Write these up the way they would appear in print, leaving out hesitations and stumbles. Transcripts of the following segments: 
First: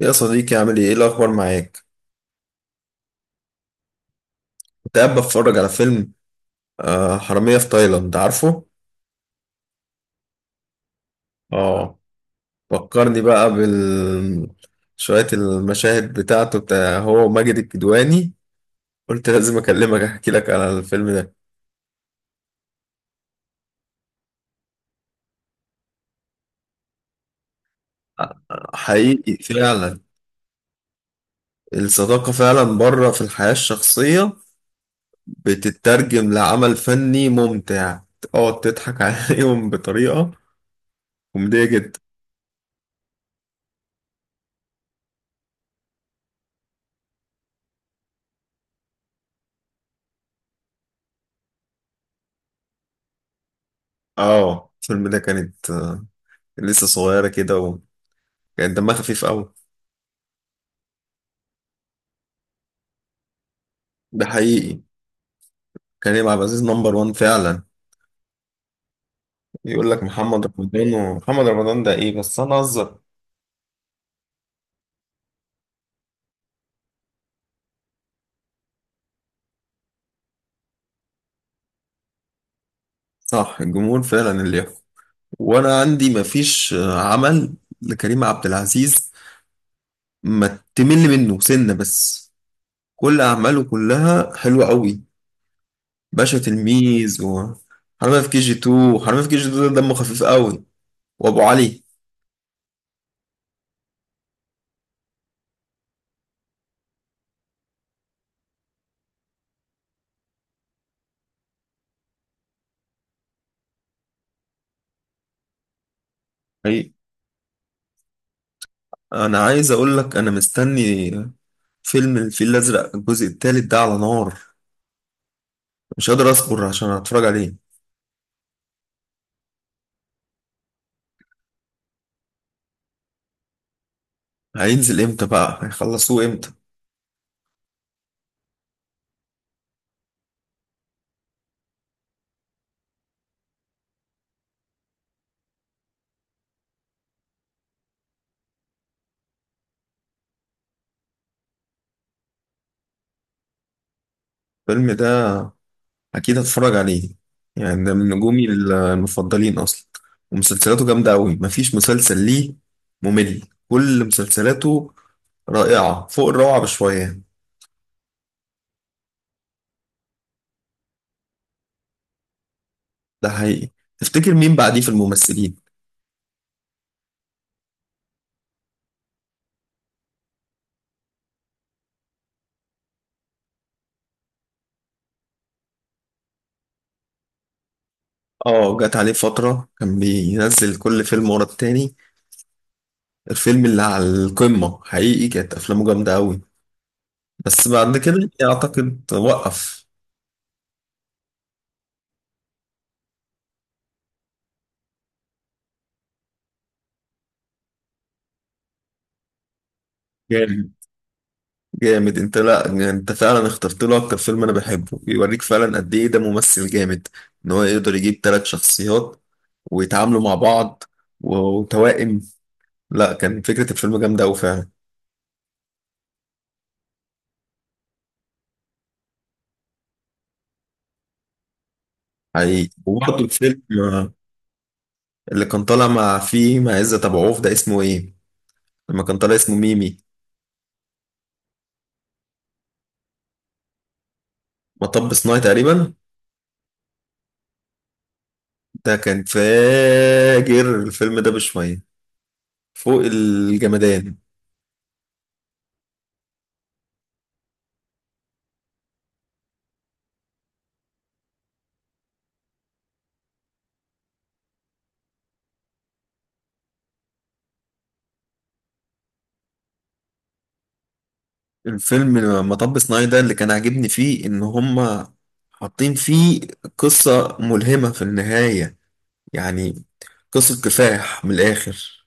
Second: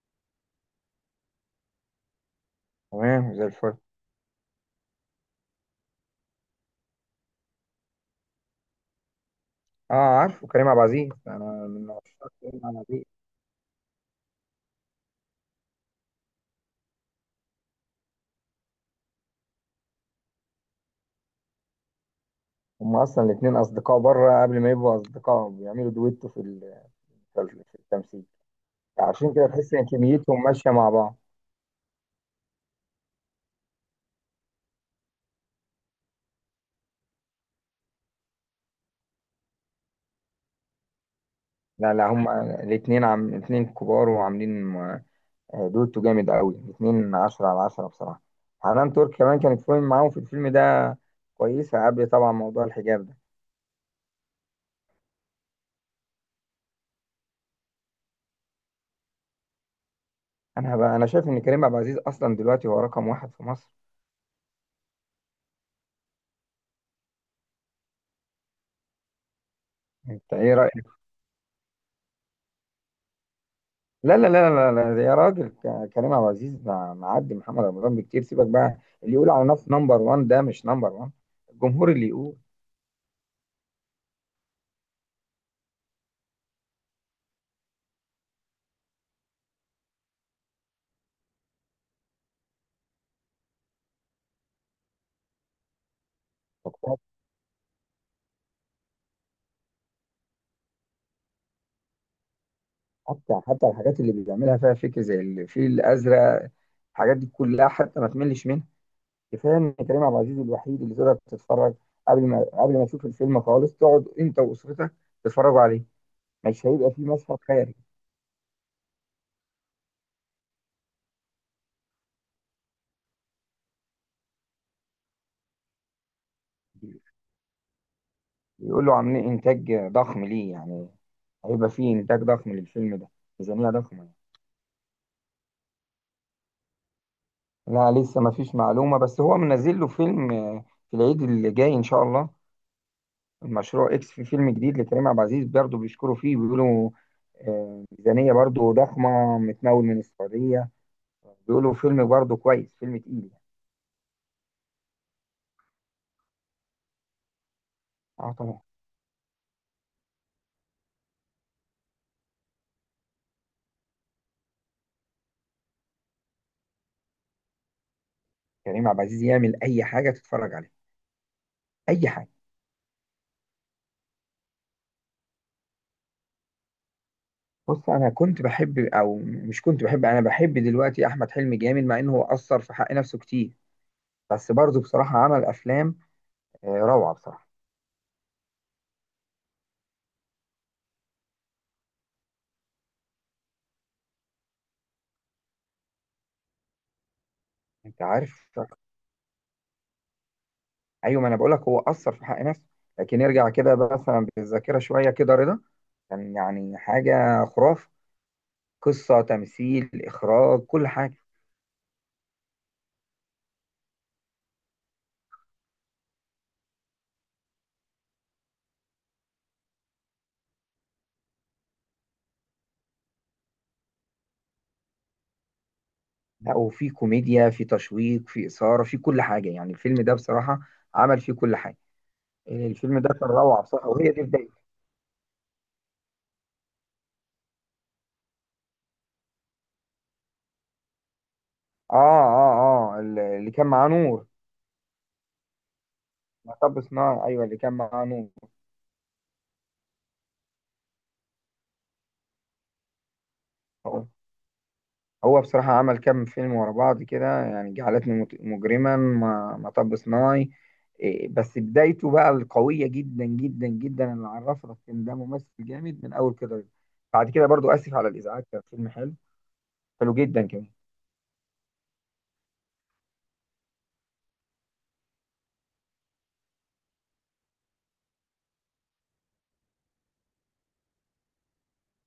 يا صديقي، عامل ايه؟ ايه الأخبار معاك؟ تمام زي الفل. كنت قاعد بتفرج على فيلم. حرامية في تايلاند، عارفه؟ اه، عارفه كريم عبد العزيز، انا من اه. عشاق كريم عبد العزيز. فكرني بقى شوية المشاهد بتاع هو ماجد الكدواني. قلت لازم أكلمك أحكي لك على الفيلم ده. هم اصلا الاثنين اصدقاء بره قبل ما يبقوا اصدقاء، بيعملوا دويتو في التمثيل. حقيقي عشان كده تحس ان فعلا. كميتهم ماشيه مع بعض. الصداقة فعلا بره في الحياة الشخصية بتترجم لعمل فني ممتع، تقعد تضحك عليهم بطريقة كوميدية لا جدا. لا، هم الاثنين عم الاثنين كبار وعاملين دويتو جامد قوي، الاثنين 10 على 10 بصراحه. حنان ترك كمان كانت فيلم معاهم في الفيلم ده، كويسه قبل طبعا موضوع الحجاب ده. اه، الفيلم ده كانت لسه صغيرة كده، كان دمها خفيف قوي. انا بقى، انا شايف ان كريم عبد العزيز اصلا دلوقتي هو رقم واحد في مصر. ده حقيقي، كريم عبد العزيز نمبر وان فعلا. يقول لك انت محمد ايه؟ رمضان، ومحمد رمضان ده ايه؟ بس انا اهزر. لا لا لا لا لا لا، يا راجل، كريم عبد العزيز معدي محمد رمضان بكتير، سيبك بقى. اللي يقول على نفسه نمبر 1 ده مش نمبر 1، الجمهور اللي يقول. صح، الجمهور فعلا اللي يحكم. وانا عندي مفيش عمل لكريم عبد العزيز ما تمل منه سنة بس، كل اعماله كلها حلوة قوي. باشا، تلميذ، وحرامية في كي جي 2. وحرامية في كي جي 2 ده دمه خفيف قوي، وابو علي. حتى الحاجات اللي بيعملها فيها فكر زي الفيل الازرق، الحاجات دي كلها حتى ما تملش منها. كفايه ان كريم عبد العزيز الوحيد اللي تقدر تتفرج، قبل ما تشوف الفيلم خالص تقعد انت واسرتك تتفرجوا عليه، مش هيبقى حقيقي. فيه مشهد خارج. انا عايز اقول لك انا مستني فيلم الفيل الازرق الجزء الثالث، ده على نار. مش قادر اصبر عشان اتفرج عليه. بيقولوا عاملين انتاج ضخم، ليه يعني هيبقى فيه انتاج ضخم للفيلم ده، ميزانيه ضخمه. هينزل امتى بقى؟ هيخلصوه امتى؟ لا لسه ما فيش معلومة، بس هو منزل له فيلم في العيد اللي جاي إن شاء الله، المشروع إكس، في فيلم جديد لكريم عبد العزيز برضه بيشكروا فيه، بيقولوا ميزانية برضه ضخمة متمول من السعودية، بيقولوا فيلم برضه كويس، فيلم تقيل يعني. الفيلم ده اكيد هتفرج عليه، يعني ده من اه نجومي طبعا. المفضلين اصلا. ومسلسلاته جامده قوي، مفيش مسلسل ليه ممل. كل مسلسلاته رائعه فوق الروعه بشويه. كريم عبد العزيز يعمل أي حاجة تتفرج عليها، أي حاجة. ده حقيقي. تفتكر مين بعديه في الممثلين؟ بص، أنا كنت بحب، أو مش كنت بحب، أنا بحب دلوقتي أحمد حلمي جامد، مع إنه هو أثر في حق نفسه كتير، بس برضه بصراحة عمل أفلام روعة بصراحة. اه، جت عليه فتره كان بينزل كل فيلم ورا التاني. الفيلم اللي على القمه حقيقي كانت افلامه جامده قوي، بس بعد أنت كده عارف، اعتقد وقف. ايوه ما انا بقول لك، هو اثر في حق نفسه، لكن ارجع كده مثلا بالذاكره شويه كده، رضا كان يعني حاجه خرافه، قصه تمثيل اخراج جامد، كل حاجه. جامد. انت، لا انت فعلا اخترت له اكتر فيلم انا بحبه. بيوريك فعلا قد ايه ده ممثل جامد. ان هو يقدر يجيب ثلاث شخصيات ويتعاملوا مع بعض، و- وتوائم. لا، كان فكرة الفيلم جامدة أوي فعلا. لا، وفي كوميديا، في تشويق، في اثاره، في كل حاجه يعني. الفيلم ده بصراحه عمل فيه كل حاجه. حقيقي. الفيلم ده وبرضه كان روعه الفيلم بصراحه، وهي دي بدايته. اللي كان طالع مع عزت أبو عوف ده اسمه ايه؟ لما كان طالع اسمه ميمي. اه اه اه، اللي كان معاه نور، مطب صناعي تقريبا. مطب صناعي. ايوه اللي كان معاه نور. ده كان فاجر الفيلم ده بشوية، فوق الجمدان. هو بصراحة عمل كام فيلم ورا بعض كده يعني، مجرما، مطب صناعي. إيه، بس بدايته بقى القوية جدا جدا جدا اللي عرفنا إن ده ممثل جامد من أول كده. بعد كده برضو آسف على الإزعاج، كان فيلم حلو، حلو جدا كمان. الفيلم مطب صناعي ده اللي كان عاجبني فيه ان هما حاطين فيه قصة ملهمة في النهاية، يعني قصة كفاح من الآخر.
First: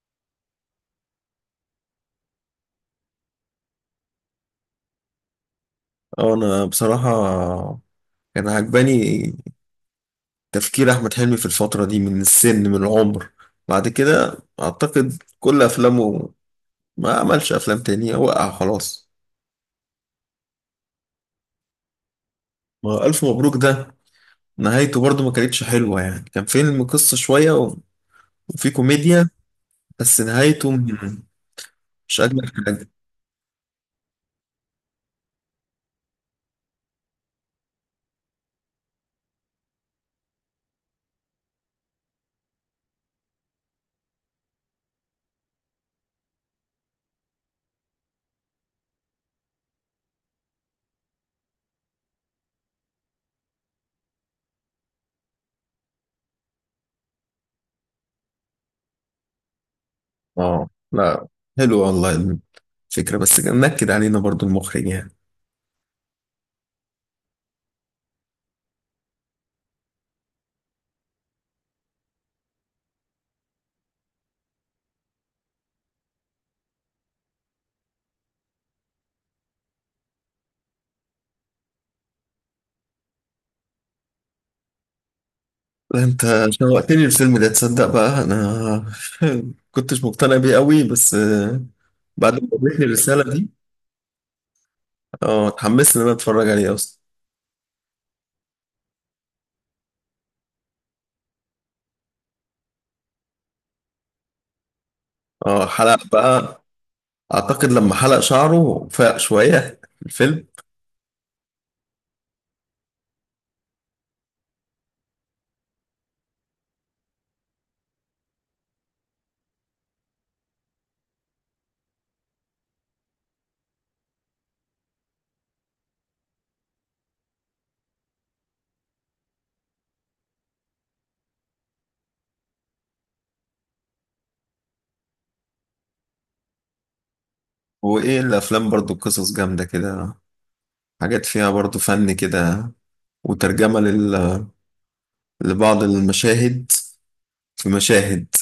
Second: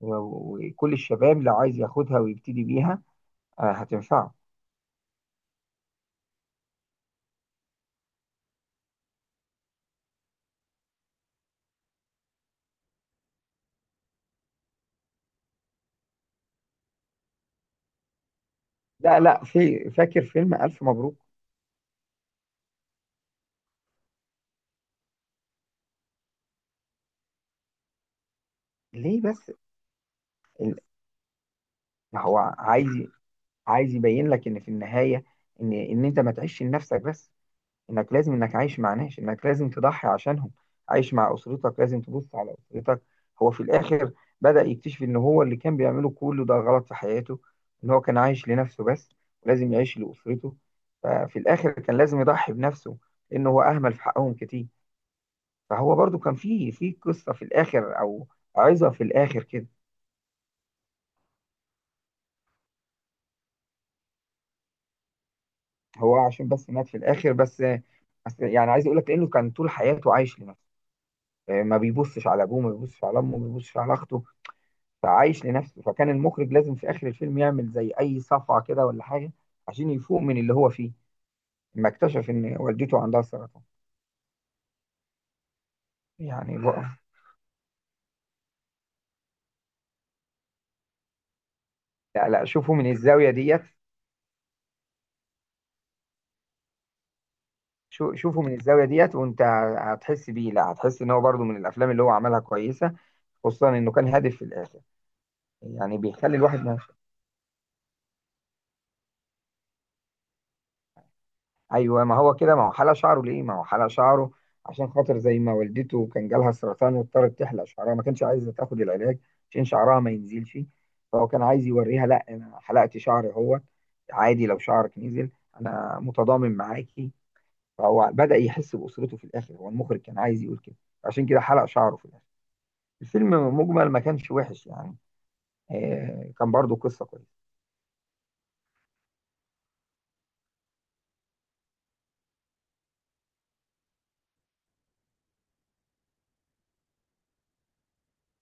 وكل الشباب لو عايز ياخدها ويبتدي بيها هتنفعه. اه، انا بصراحة كان عجباني تفكير احمد حلمي في الفترة دي، من العمر. بعد كده اعتقد كل افلامه ما عملش افلام تانية، وقع خلاص. لا لا، في فاكر فيلم ألف مبروك. ما هو الف مبروك ده نهايته برضو ما كانتش حلوة، يعني كان فيلم قصة شوية وفي ليه كوميديا بس؟ بس نهايته ال- مش هو أجمل حاجة. عايز، عايز يبين لك إن في النهاية، إن أنت ما تعيش لنفسك بس، انك لازم، انك عايش مع ناس، انك لازم تضحي عشانهم، عايش مع اسرتك، لازم تبص على اسرتك. هو في الاخر بدأ يكتشف ان هو اللي كان بيعمله كله ده غلط في حياته، ان هو كان عايش لنفسه بس، ولازم يعيش لاسرته. ففي الاخر كان لازم يضحي بنفسه لانه هو اهمل في حقهم كتير. فهو برضو كان في قصة في الاخر، او عظة في الاخر كده. اه، لا، حلو والله الفكرة، بس نكد علينا برضو المخرج يعني. هو عشان بس مات في الاخر بس، بس يعني عايز اقول لك، لانه كان طول حياته عايش لنفسه، ما بيبصش على ابوه، ما بيبصش على امه، ما بيبصش على اخته، فعايش لنفسه، فكان المخرج لازم في اخر الفيلم يعمل زي اي صفعه كده ولا حاجه عشان يفوق من اللي هو فيه، لما اكتشف ان والدته عندها سرطان، لا، انت يعني بقى. شوقتني الفيلم ده، تصدق بقى انا كنتش مقتنع بيه قوي، بس لا بعد لا، ما شوفه قابلتني من الزاويه الرسالة دي ديت. اه اتحمست ان انا اتفرج عليه اصلا. شوفه من الزاويه ديت وانت هتحس بيه، لا هتحس ان هو برضه من الافلام اللي هو عملها كويسه، خصوصا انه كان هادف في الاخر، اه، يعني حلق بيخلي الواحد بقى. ما. اعتقد لما حلق شعره فاق شوية في الفيلم. ايوه ما هو كده، ما هو حلق شعره، ليه ما هو حلق شعره؟ عشان خاطر زي ما والدته كان جالها سرطان واضطرت تحلق شعرها، ما كانش عايزه تاخد العلاج عشان شعرها ما ينزلش، فهو كان عايز يوريها لا انا حلقت شعري، هو عادي لو شعرك نزل، انا متضامن معاكي. فهو بدأ يحس بأسرته في الاخر، هو المخرج كان عايز يقول كده، عشان كده حلق شعره في الاخر. الفيلم مجمل ما كانش وحش يعني، آه كان برضو قصة كويسة. وايه الافلام برضو قصص جامدة كده، حاجات فيها برضو فن كده، وترجمة لبعض المشاهد. في مشاهد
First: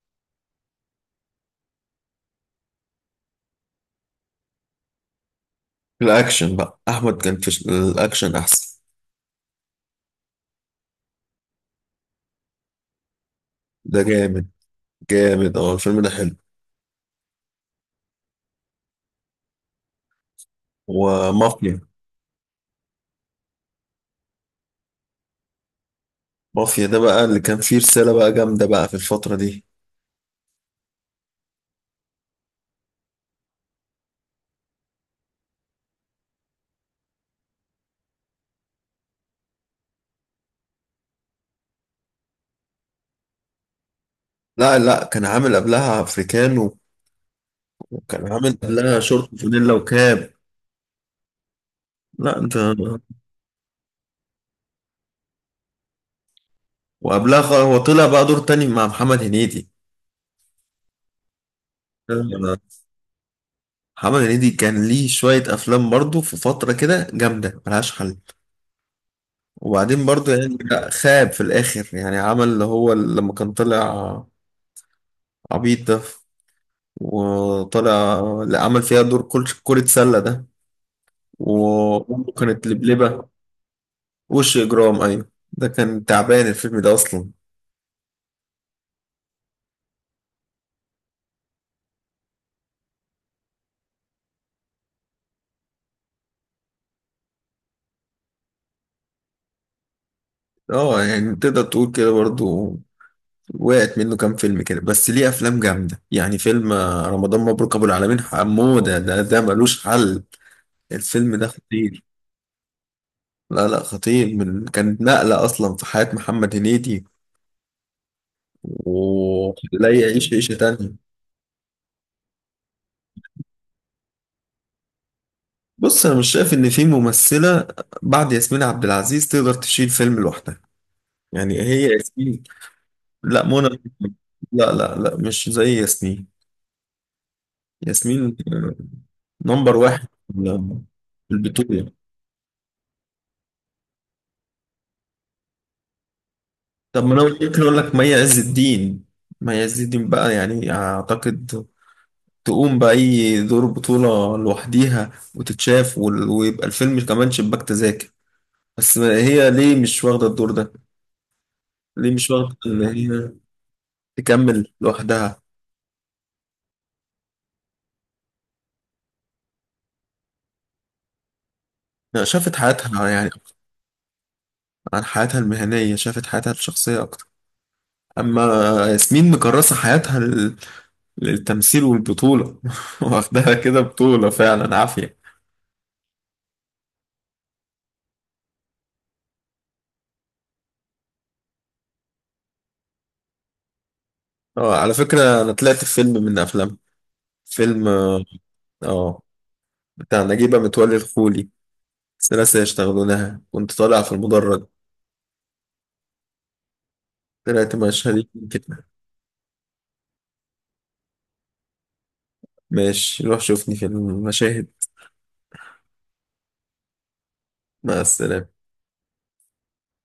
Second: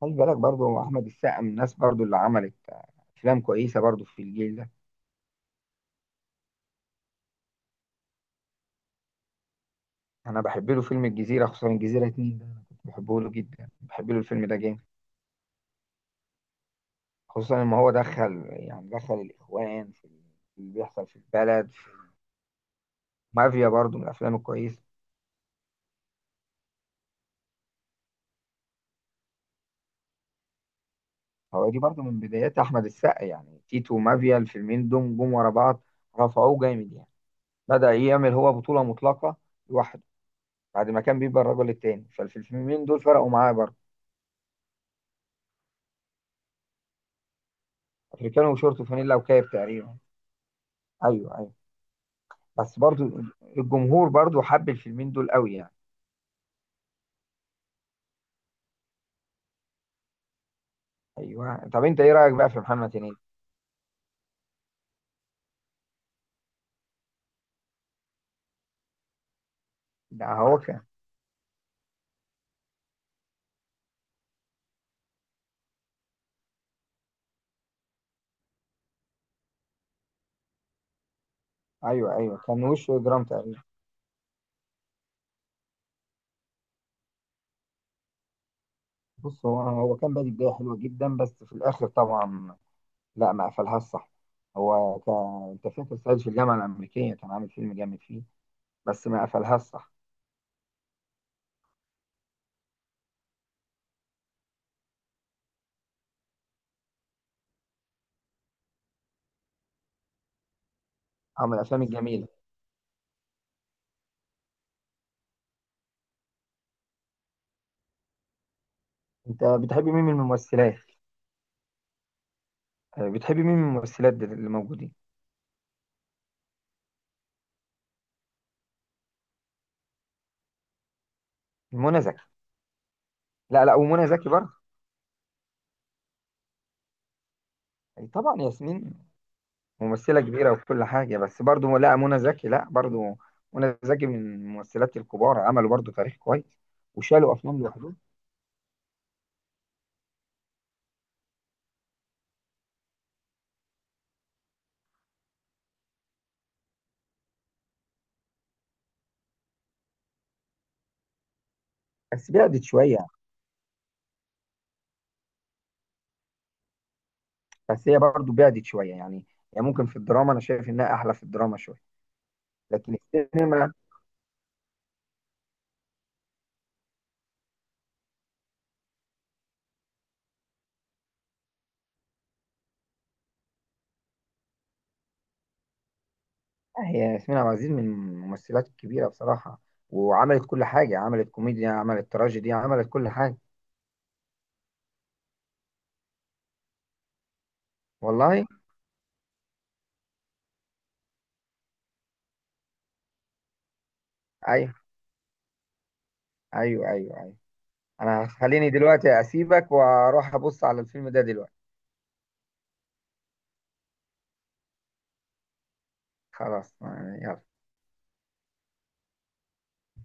خلي بالك برضو احمد السقا من الناس برضو اللي عملت افلام كويسة برضو في الجيل ده. الأكشن بقى. أحمد كان في الأكشن أحسن. انا بحب له فيلم الجزيره، خصوصا الجزيره اتنين ده انا كنت بحبه له جدا، ده بحب له جامد، الفيلم ده جامد، جامد. الفيلم ده حلو. خصوصا ان هو دخل يعني دخل الاخوان في اللي بيحصل في البلد. ومافيا. في مافيا برضو من الافلام الكويسه. مافيا ده بقى اللي كان فيه رسالة بقى جامدة بقى في الفترة دي. هو دي برضو من بدايات احمد السقا يعني، تيتو ومافيا الفيلمين دول جم ورا بعض، رفعوه جامد يعني، بدا يعمل هو بطوله مطلقه لوحده بعد ما كان بيبقى الرجل التاني، فالفيلمين دول فرقوا معاه برضو. لا لا، كان عامل قبلها أفريكانو، وكان عامل افريكانو وشورت قبلها وفانيلا شورت وكاب فانيلا تقريبا، وكاب. ايوه ايوه. لا أنت، بس برضو الجمهور برضو حب الفيلمين دول قوي يعني. وقبلها هو طلع بقى دور تاني مع محمد هنيدي. ايوه، طب انت ايه رايك بقى آه، في محمد هنيدي؟ محمد هنيدي كان ليه شوية أفلام برضه في فترة كده جامدة ملهاش حل. وبعدين ده برضه يعني هو كان، لا، خاب في الآخر يعني. عمل اللي هو لما كان طلع عبيط ده، وطالع اللي عمل فيها دور كل كرة سلة ده، ايوه وأمه ايوه، كان كانت وشه جرام لبلبة. تقريبا. وش إجرام، أيوة، ده كان تعبان الفيلم ده أصلا. بص، هو كان بادئ بدايه حلوه جدا، بس في الاخر طبعا لا، ما قفلهاش صح. هو ك... انت فاكر صعيدي في الجامعه الامريكيه؟ كان عامل فيلم جامد فيه، بس ما قفلهاش صح، اه، يعني تقدر تقول كده برضو. وقعت منه كام فيلم كده، بس ليه أفلام جامدة يعني. فيلم رمضان مبروك أبو العالمين حمودة ده ملوش حل. الفيلم او ده من الافلام خطير. الجميله. لا لا، خطير. من كانت نقلة أصلا في حياة محمد هنيدي، انت بتحب ولا مين من يعيش عيشة الممثلات؟ تانية. بتحب مين من الممثلات اللي موجودين؟ بص، انا مش شايف ان في ممثله بعد ياسمين عبد العزيز تقدر تشيل فيلم لوحدها. يعني هي منى زكي. ياسمين. لا، لا منى. لا، ومنى زكي برضه. لا لا لا، مش زي ياسمين. أي ياسمين طبعا ياسمين نمبر واحد ممثلة كبيرة وكل حاجة، في بس برضو البطوله. لا منى زكي لا برضو. منى زكي من الممثلات الكبار، عملوا برضو تاريخ كويس طب ما انا وشالوا أفلام ممكن اقول لك لوحدهم. مي عز الدين. مي عز الدين بقى يعني اعتقد تقوم باي دور بطوله لوحديها وتتشاف، ويبقى الفيلم كمان شباك تذاكر. بس هي ليه مش واخده الدور ده؟ ليه مش بس واخده بعدت ان شوية، هي تكمل لوحدها. بس هي برضو بعدت شوية يعني، يعني ممكن في الدراما أنا شايف إنها أحلى في الدراما شوية، لا، شافت لكن حياتها يعني أكتر. السينما عن حياتها المهنية شافت حياتها الشخصية أكتر، أما ياسمين مكرسة حياتها للتمثيل والبطولة واخدها كده بطولة فعلا عافية. هي ياسمين عبد العزيز من الممثلات الكبيرة بصراحة، وعملت كل حاجة، عملت كوميديا، عملت تراجيدي، عملت كل حاجة. اه، على فكرة أنا طلعت في فيلم من أفلام، فيلم والله؟ اه بتاع نجيبة متولي الخولي، ثلاثة يشتغلونها. كنت طالع في المدرج. أيوه أيوه أيوه أيوه. طلعت مشهد أنا خليني كده. دلوقتي أسيبك وأروح أبص على الفيلم ده دلوقتي. ماشي، روح شوفني في المشاهد. خلاص، يلا. مع السلامة.